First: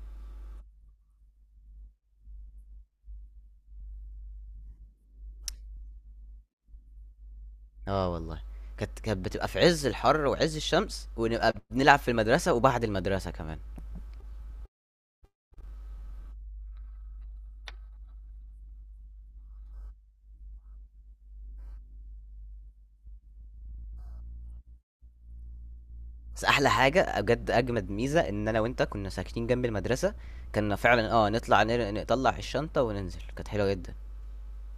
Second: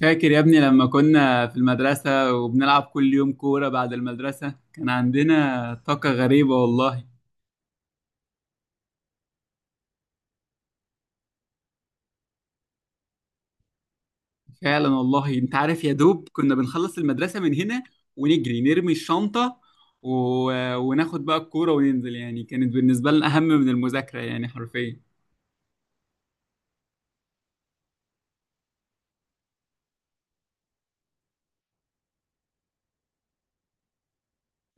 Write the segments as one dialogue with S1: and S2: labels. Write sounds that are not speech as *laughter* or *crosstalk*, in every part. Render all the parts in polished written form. S1: فاكر يا ابني لما كنا في المدرسة وبنلعب كل يوم كورة بعد المدرسة؟ كان عندنا طاقة غريبة والله.
S2: آه والله، كانت بتبقى في عز الحر وعز الشمس ونبقى بنلعب في المدرسة وبعد المدرسة كمان.
S1: فعلا والله، انت عارف، يا دوب كنا بنخلص المدرسة من هنا ونجري نرمي الشنطة و... وناخد بقى الكورة وننزل. يعني كانت بالنسبة لنا أهم من المذاكرة، يعني حرفيا.
S2: بس أحلى حاجة بجد أجمد ميزة إن أنا وأنت كنا ساكنين جنب المدرسة. كنا فعلا نطلع نطلع الشنطة وننزل، كانت حلوة جدا.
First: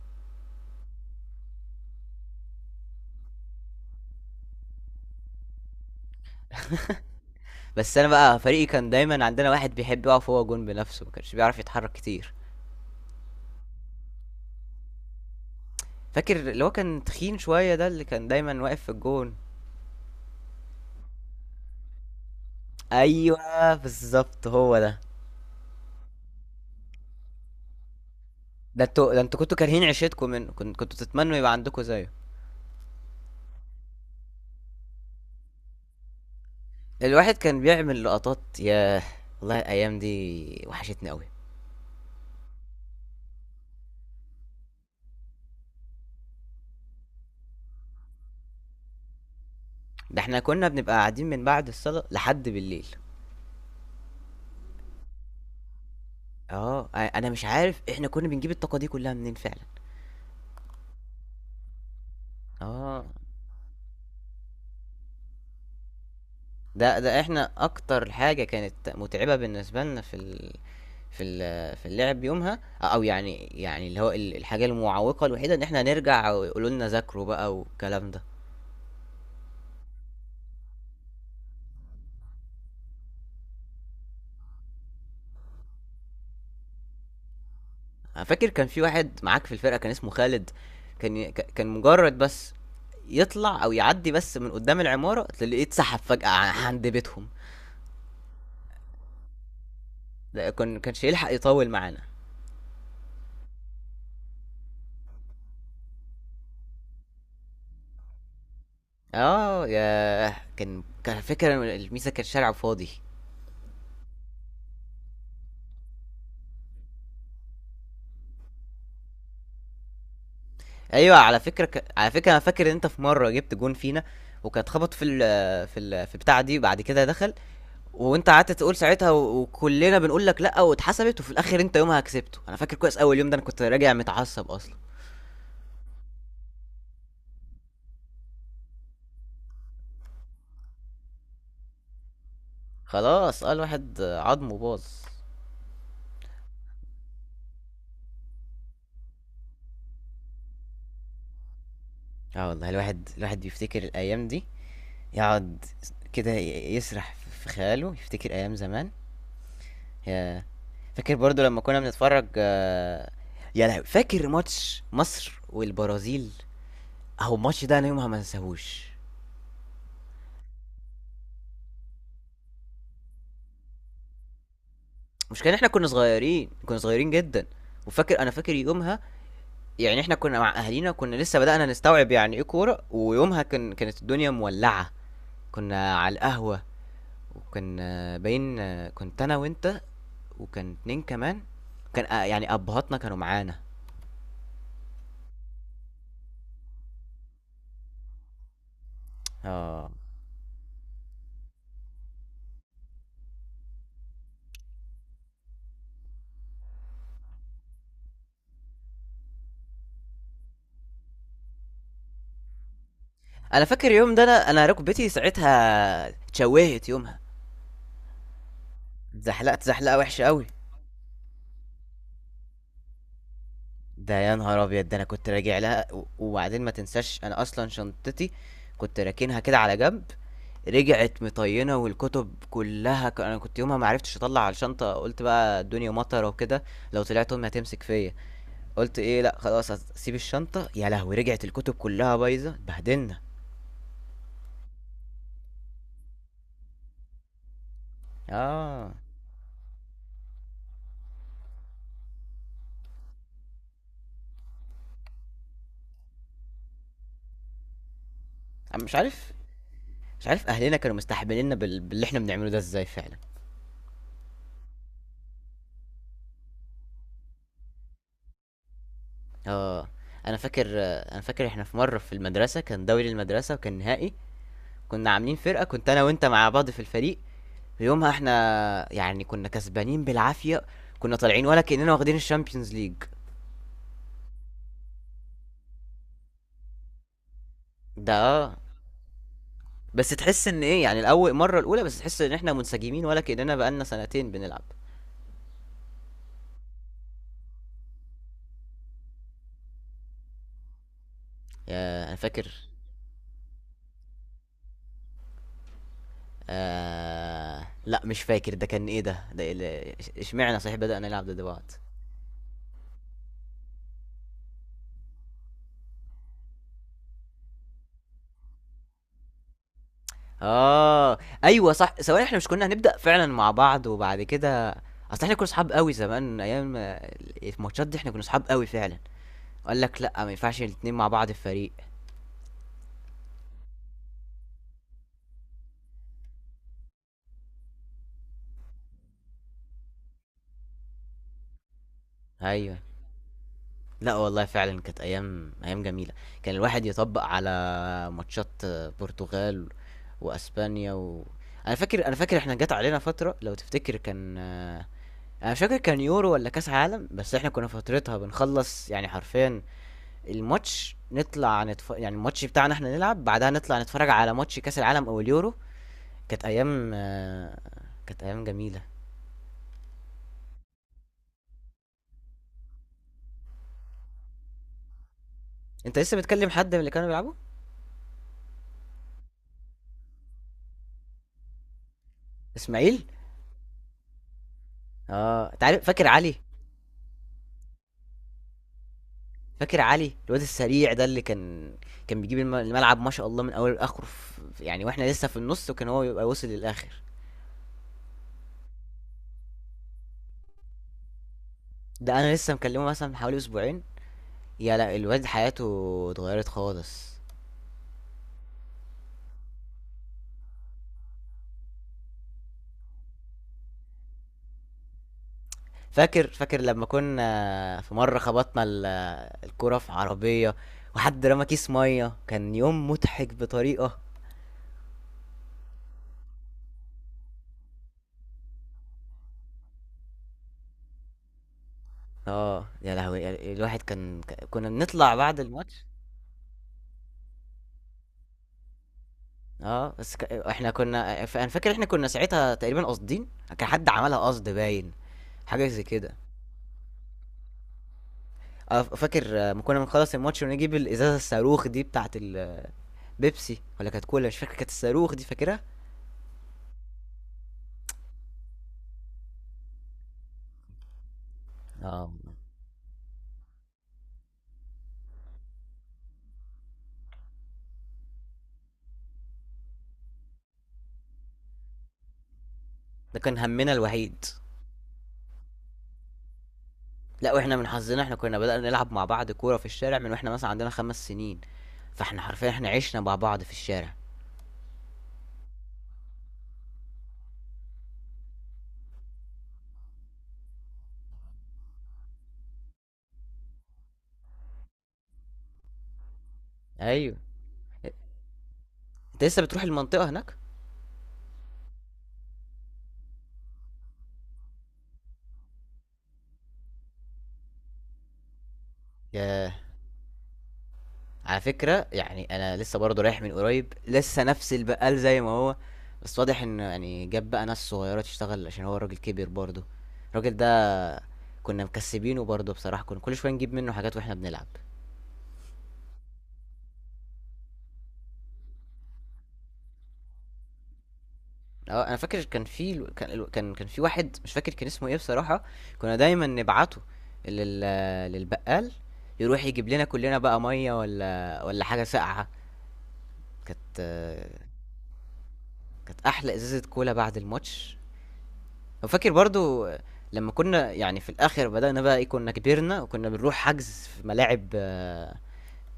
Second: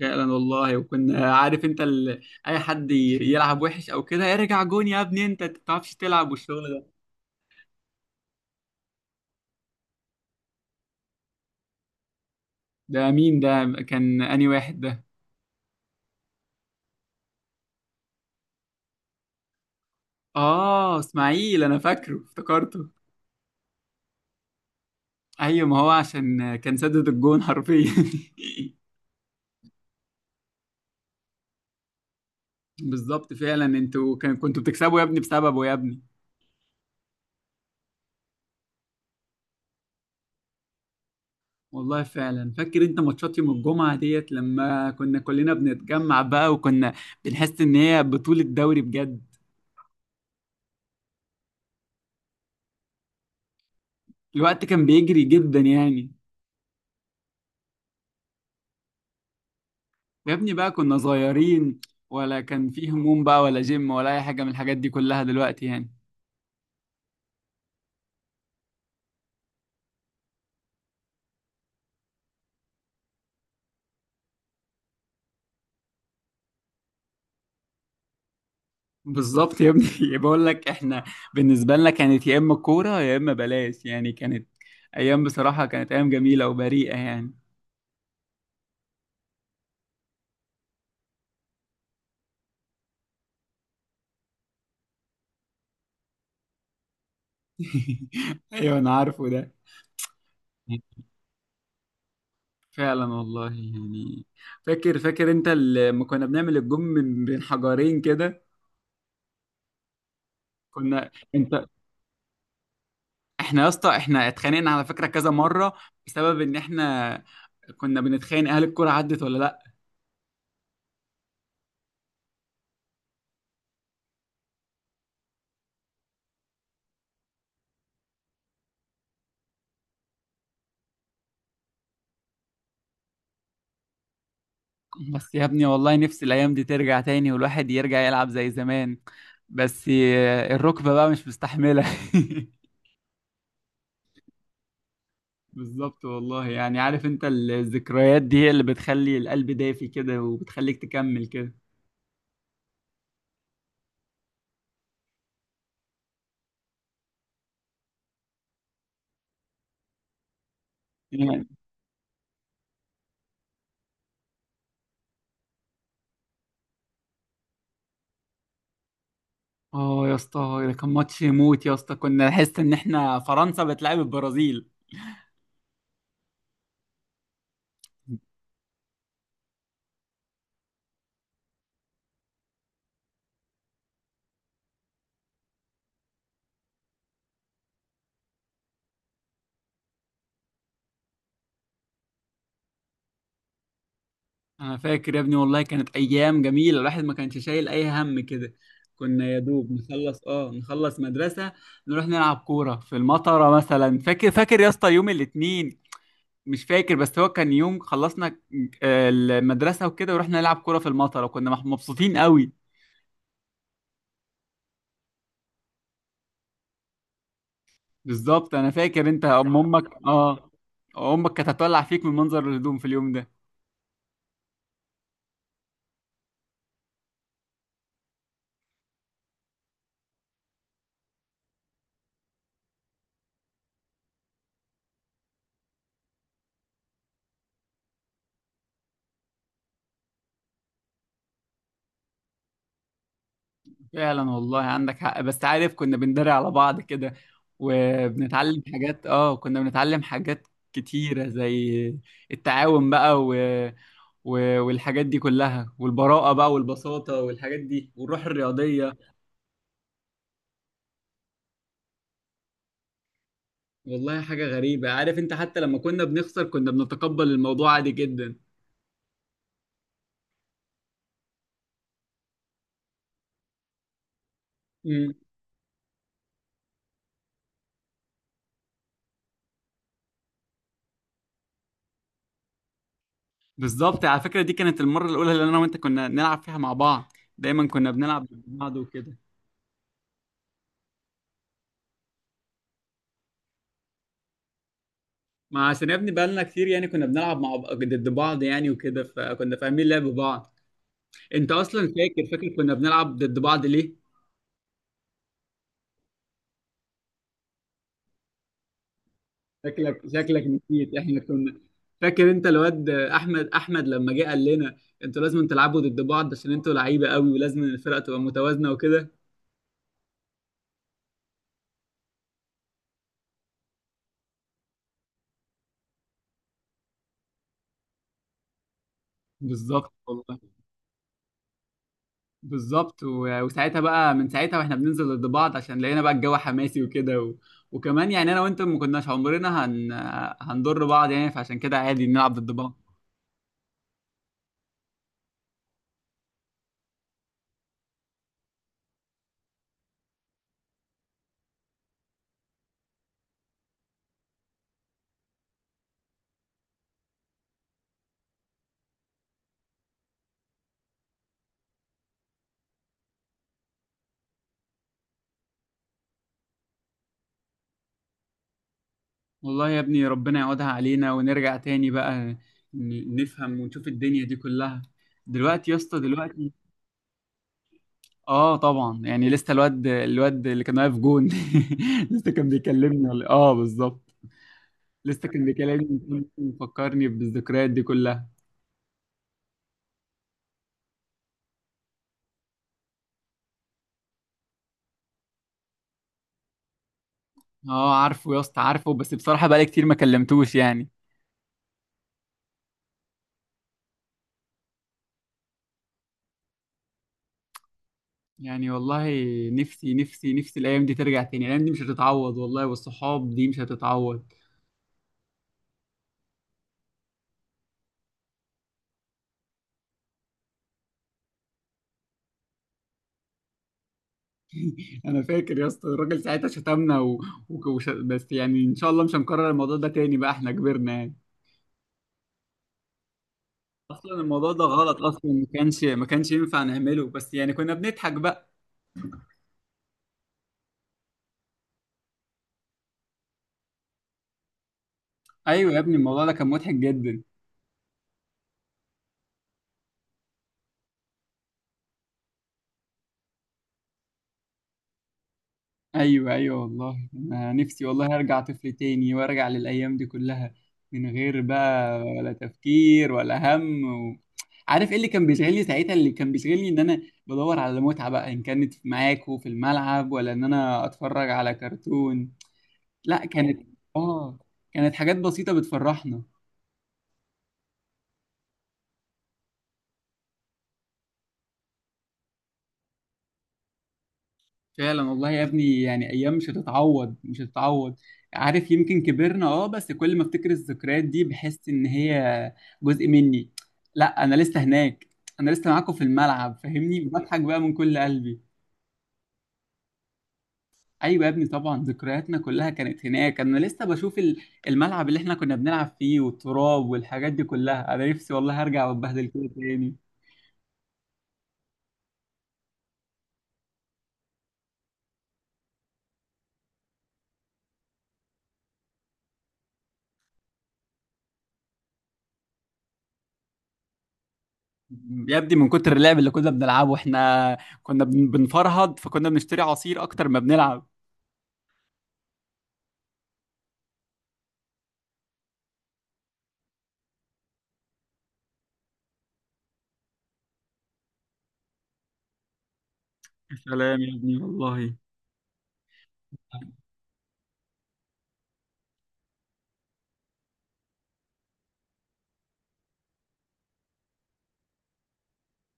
S1: فعلا والله. وكنا، عارف انت، اي حد يلعب وحش او كده، ارجع جون يا ابني، انت تعرفش تلعب والشغل ده.
S2: بس أنا بقى، فريقي كان دايما عندنا واحد بيحب يقف هو جون بنفسه، ما كانش بيعرف يتحرك كتير.
S1: ده مين ده؟ كان انهي واحد ده؟
S2: فاكر اللي هو كان تخين شوية، ده اللي كان دايما واقف في الجون؟
S1: اه، اسماعيل، انا فاكره، افتكرته.
S2: أيوه، بالظبط هو ده.
S1: ايوه، ما هو عشان كان سدد الجون حرفيا.
S2: ده انتوا كنتوا كارهين عيشتكم منه، كنتوا تتمنوا يبقى عندكم زيه.
S1: *laughs* بالظبط فعلا، انتوا كنتوا بتكسبوا يا ابني بسببه يا ابني.
S2: الواحد كان بيعمل لقطات، ياه! والله الأيام دي وحشتني أوي،
S1: والله فعلا، فاكر انت ماتشات يوم الجمعة ديت لما كنا كلنا بنتجمع بقى، وكنا بنحس ان هي بطولة دوري بجد.
S2: ده إحنا كنا بنبقى قاعدين من بعد الصلاة لحد بالليل.
S1: الوقت كان بيجري جدا يعني.
S2: آه، أنا مش عارف إحنا كنا بنجيب الطاقة دي كلها منين فعلًا.
S1: يا ابني بقى كنا صغيرين، ولا كان فيه
S2: آه،
S1: هموم بقى ولا جيم ولا اي حاجة من الحاجات دي كلها دلوقتي يعني.
S2: ده إحنا أكتر حاجة كانت متعبة بالنسبة لنا في ال في ال في اللعب يومها، أو يعني اللي هو الحاجة المعوقة الوحيدة إن إحنا نرجع ويقولوا لنا ذاكروا بقى والكلام ده.
S1: بالظبط يا ابني. *laughs* بقول لك احنا، بالنسبه لنا كانت يا اما كوره يا اما بلاش، يعني كانت ايام بصراحه، كانت ايام جميله وبريئه يعني.
S2: انا فاكر كان في واحد معاك في الفرقه كان اسمه خالد، كان مجرد بس يطلع او يعدي بس من قدام العماره، تلاقيه اتسحب فجاه عند بيتهم.
S1: *laughs* ايوه انا عارفه ده.
S2: ده كانش يلحق يطول معانا.
S1: فعلا والله يعني. فاكر انت لما كنا بنعمل الجم من بين حجرين كده؟
S2: اه يا كان
S1: كنا
S2: كان فكره
S1: انت
S2: الميزه، كان شارع فاضي.
S1: احنا يا اسطى، احنا اتخانقنا على فكره كذا مره بسبب ان احنا كنا بنتخانق هل الكوره عدت ولا لا.
S2: ايوه، على فكره على فكره، انا فاكر ان انت في مره جبت جون فينا، وكان اتخبط في ال في ال في بتاع دي، بعد كده دخل، وانت قعدت تقول ساعتها، وكلنا بنقول لك لا، واتحسبت، وفي الاخر انت يومها كسبته. انا فاكر كويس اول يوم ده، انا كنت راجع متعصب اصلا.
S1: بس يا ابني والله نفسي الأيام دي ترجع تاني، والواحد يرجع يلعب زي زمان. بس الركبة بقى مش مستحملة. *laughs*
S2: خلاص، اه، الواحد عظمه باظ.
S1: بالظبط والله يعني. عارف انت، الذكريات دي هي اللي بتخلي القلب دافي كده، وبتخليك تكمل كده
S2: اه والله، الواحد بيفتكر الايام دي، يقعد كده يسرح في خياله، يفتكر ايام زمان. يا فاكر برضو
S1: يعني.
S2: لما كنا بنتفرج يا لهوي، فاكر ماتش مصر والبرازيل، اهو الماتش ده انا يومها ما انساهوش.
S1: اه يا اسطى، ده كان ماتش يموت يا اسطى، كنا نحس ان احنا فرنسا بتلعب البرازيل.
S2: مش كان احنا كنا صغيرين؟ كنا صغيرين جدا. انا فاكر يومها، يعني احنا كنا مع اهالينا، كنا لسه بدأنا نستوعب يعني ايه كورة. ويومها كانت الدنيا مولعة، كنا على القهوة، وكان باين كنت انا وانت، وكان اتنين كمان. كان يعني ابهاتنا كانوا معانا.
S1: انا فاكر يا ابني، والله كانت ايام جميله، الواحد ما كانش شايل اي هم كده. كنا يا دوب
S2: اه،
S1: نخلص، نخلص مدرسه، نروح نلعب كوره في المطره مثلا. فاكر يا اسطى يوم الاثنين؟ مش فاكر، بس هو كان يوم خلصنا المدرسه وكده، ورحنا نلعب كوره في المطره وكنا مبسوطين قوي.
S2: انا فاكر اليوم ده، انا ركبتي ساعتها اتشوهت يومها،
S1: بالظبط، انا فاكر انت ام
S2: اتزحلقت
S1: امك
S2: زحلقه وحشه قوي.
S1: اه امك كانت هتولع فيك من منظر الهدوم في اليوم ده.
S2: ده يا نهار ابيض! ده انا كنت راجع لها، وبعدين ما تنساش انا اصلا شنطتي كنت راكنها كده على جنب، رجعت مطينه والكتب كلها، انا كنت يومها ما عرفتش اطلع على الشنطه. قلت بقى الدنيا مطره وكده، لو طلعت امي هتمسك فيا، قلت ايه، لا خلاص هسيب الشنطة، يا لهوي، رجعت الكتب كلها بايظة، اتبهدلنا.
S1: فعلا والله عندك حق. بس عارف كنا بندري على بعض كده، وبنتعلم
S2: اه،
S1: حاجات، كنا بنتعلم حاجات كتيرة زي التعاون بقى، والحاجات دي كلها، والبراءة بقى، والبساطة والحاجات دي، والروح
S2: أنا مش
S1: الرياضية.
S2: عارف مش عارف اهلنا كانوا مستحمليننا باللي احنا بنعمله ده ازاي فعلا.
S1: والله حاجة غريبة، عارف انت، حتى لما كنا بنخسر كنا بنتقبل الموضوع عادي جدا.
S2: اه، انا فاكر انا فاكر احنا في مرة في المدرسة، كان دوري المدرسة وكان نهائي، كنا
S1: امم.
S2: عاملين فرقة، كنت انا وانت مع بعض في الفريق، ويومها احنا يعني كنا كسبانين بالعافية، كنا طالعين ولا كأننا واخدين الشامبيونز ليج.
S1: بالظبط، على فكرة، دي كانت المرة الأولى اللي أنا وأنت كنا نلعب فيها مع بعض. دايما كنا
S2: ده،
S1: بنلعب مع
S2: آه.
S1: بعض وكده.
S2: بس تحس ان ايه؟ يعني الاول مرة الاولى، بس تحس ان احنا منسجمين ولا كأننا بقالنا سنتين بنلعب.
S1: ما عشان يا ابني بقالنا كتير، يعني كنا بنلعب مع ضد بعض يعني وكده، فكنا فاهمين لعب بعض. انت اصلا
S2: انا
S1: فاكر
S2: فاكر.
S1: فاكر كنا بنلعب ضد بعض ليه؟
S2: آه، لا مش فاكر، ده كان ايه؟ ده إيه
S1: شكلك شكلك
S2: اشمعنى صحيح
S1: نسيت.
S2: بدأنا
S1: احنا
S2: نلعب
S1: كنا
S2: دلوقت؟
S1: فاكر انت الواد احمد لما جه قال لنا، انتوا لازم تلعبوا ضد بعض عشان انتوا لعيبه قوي، ولازم الفرقه تبقى متوازنه وكده.
S2: اه، ايوه صح، ثواني، احنا مش كنا هنبدأ فعلا مع بعض وبعد كده، اصل احنا كنا صحاب قوي زمان، ايام الماتشات دي، احنا كنا صحاب قوي فعلا. قال
S1: بالظبط
S2: لك لا، ما
S1: والله.
S2: ينفعش الاتنين مع بعض في فريق.
S1: بالظبط، وساعتها بقى، من ساعتها واحنا بننزل ضد بعض عشان لقينا بقى الجو حماسي وكده، وكمان يعني انا وانت ما كناش عمرنا هنضر بعض يعني، فعشان كده عادي نلعب ضد
S2: ايوه.
S1: بعض.
S2: لا والله فعلا كانت ايام جميلة. كان الواحد يطبق على ماتشات برتغال واسبانيا انا فاكر احنا جت علينا فترة، لو تفتكر، كان انا مش فاكر كان يورو ولا كاس عالم. بس احنا كنا فترتها بنخلص يعني حرفيا الماتش، نطلع يعني الماتش بتاعنا احنا نلعب بعدها نطلع نتفرج على ماتش كاس العالم او اليورو. كانت ايام آه، كانت ايام جميله.
S1: والله يا ابني ربنا يعودها علينا ونرجع تاني بقى، نفهم ونشوف الدنيا دي كلها دلوقتي يا
S2: انت
S1: اسطى
S2: لسه بتكلم
S1: دلوقتي.
S2: حد من اللي كانوا بيلعبوا؟
S1: اه طبعا، يعني لسه الواد اللي كان واقف جون. *laughs* لسه كان
S2: اسماعيل.
S1: بيكلمني، ولا بالظبط، لسه كان
S2: اه، انت عارف، فاكر
S1: بيكلمني،
S2: علي؟
S1: مفكرني بالذكريات دي كلها.
S2: فاكر علي الواد السريع ده، اللي كان كان بيجيب الملعب ما شاء الله من اول لاخره، يعني واحنا لسه في النص وكان هو يبقى وصل للاخر.
S1: اه عارفه يا اسطى، عارفه، بس بصراحة بقالي كتير ما كلمتوش يعني.
S2: ده انا لسه مكلمه مثلا من حوالي اسبوعين، لا، الواد حياته اتغيرت خالص.
S1: يعني والله، نفسي نفسي نفسي الايام دي ترجع تاني. الايام دي مش هتتعوض والله، والصحاب دي مش هتتعوض.
S2: فاكر لما كنا في مرة خبطنا الكرة في عربية، وحد رمى كيس مية، كان يوم مضحك بطريقة.
S1: *laughs* انا فاكر يا اسطى، الراجل ساعتها شتمنا بس يعني ان شاء الله مش هنكرر الموضوع ده تاني بقى، احنا كبرنا يعني.
S2: اه، يا لهوي، الواحد
S1: اصلا
S2: كان،
S1: الموضوع ده
S2: كنا
S1: غلط،
S2: بنطلع
S1: اصلا
S2: بعد
S1: ما كانش
S2: الماتش.
S1: ما كانش ينفع نعمله، بس يعني كنا بنضحك بقى.
S2: اه، بس احنا كنا انا فاكر احنا كنا ساعتها تقريبا قاصدين، كان حد عملها قصد باين، حاجة
S1: ايوه يا
S2: زي
S1: ابني
S2: كده.
S1: الموضوع ده كان مضحك جدا.
S2: اه، فاكر ما كنا بنخلص الماتش ونجيب الازازة الصاروخ دي بتاعت البيبسي، ولا كانت كولا، مش فاكر، كانت الصاروخ دي، فاكرها؟
S1: ايوه ايوه والله، انا نفسي والله ارجع طفل تاني وارجع للايام دي كلها، من غير بقى
S2: اه،
S1: ولا تفكير ولا هم و... عارف ايه اللي كان بيشغلني ساعتها؟ اللي كان بيشغلني ان انا بدور على متعة بقى، ان كانت معاكوا في الملعب ولا ان انا اتفرج على كرتون.
S2: ده
S1: لا.
S2: كان همنا الوحيد.
S1: اه كانت حاجات بسيطة بتفرحنا.
S2: لا، واحنا من حظنا احنا كنا بدأنا نلعب مع بعض كورة في الشارع من واحنا مثلا عندنا 5 سنين، فاحنا حرفيا احنا عشنا مع بعض في الشارع.
S1: فعلا والله يا ابني يعني، ايام مش هتتعوض، مش هتتعوض. عارف، يمكن كبرنا، بس كل ما افتكر الذكريات دي بحس ان هي جزء مني. لا، انا لسه هناك، انا لسه معاكم في الملعب، فاهمني؟
S2: ايوه،
S1: بضحك بقى من كل قلبي.
S2: انت لسه بتروح المنطقة هناك؟
S1: ايوه يا ابني طبعا، ذكرياتنا كلها كانت هناك. انا لسه بشوف الملعب اللي احنا كنا بنلعب فيه، والتراب والحاجات دي كلها. انا نفسي والله هرجع واتبهدل كده
S2: ياه،
S1: تاني.
S2: على فكرة يعني انا لسه برضه رايح من قريب، لسه نفس البقال زي ما هو، بس واضح ان يعني جاب بقى ناس صغيرة تشتغل عشان هو الراجل كبر برضه. الراجل ده، كنا مكسبينه برضه بصراحة، كنا كل شوية نجيب منه حاجات واحنا بنلعب.
S1: يا ابني من كتر اللعب اللي كنا بنلعبه، احنا كنا بنفرهد، فكنا بنشتري عصير اكتر ما بنلعب.
S2: اه، انا فاكر كان في واحد، مش فاكر كان اسمه ايه بصراحة، كنا دايما نبعته لل للبقال، يروح يجيب لنا كلنا بقى مية ولا حاجة ساقعة.
S1: يا
S2: كانت
S1: سلام يا ابني والله.
S2: كانت احلى ازازة كولا بعد الماتش. وفاكر برضو لما كنا يعني في الاخر بدأنا بقى، ايه كنا كبرنا وكنا بنروح حجز في ملاعب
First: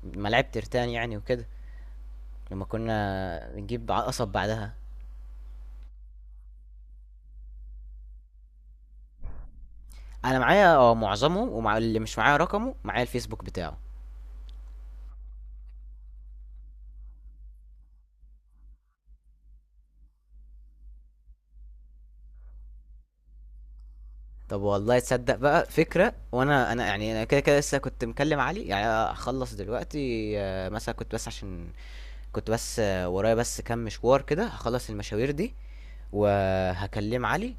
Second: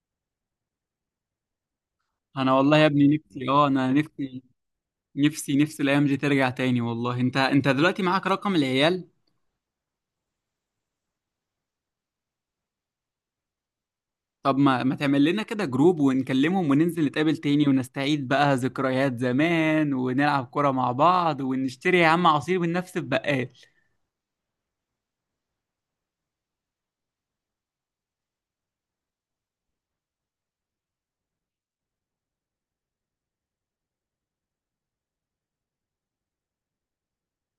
S2: ملاعب ترتان يعني وكده،
S1: انا
S2: لما
S1: والله يا
S2: كنا
S1: ابني نفسي،
S2: بنجيب
S1: انا
S2: قصب
S1: نفسي
S2: بعدها.
S1: نفسي نفسي الايام دي ترجع تاني. والله انت دلوقتي معاك رقم العيال.
S2: انا معايا، اه، معظمهم، ومع اللي مش معايا رقمه معايا الفيسبوك بتاعه.
S1: طب ما تعمل لنا كده جروب، ونكلمهم وننزل نتقابل تاني، ونستعيد بقى ذكريات زمان، ونلعب كرة مع بعض، ونشتري يا عم عصير من نفس البقال.
S2: طب والله، تصدق بقى فكرة! وانا يعني كده كده لسه كنت مكلم علي، يعني هخلص دلوقتي مثلا، كنت بس عشان كنت بس ورايا بس كام مشوار كده، هخلص المشاوير دي وهكلم علي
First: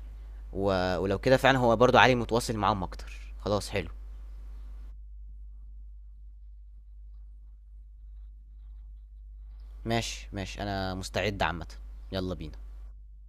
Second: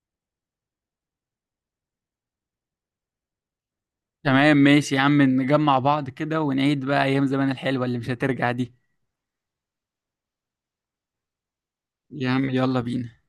S2: و... ولو كده فعلا هو برضو علي متواصل معاهم اكتر. خلاص، حلو.
S1: تمام ماشي يا عم، نجمع بعض كده ونعيد بقى ايام زمان الحلوة اللي مش هترجع دي.
S2: ماشي، ماشي، انا مستعد عامة.
S1: يا
S2: يلا
S1: عم
S2: بينا.
S1: يلا بينا.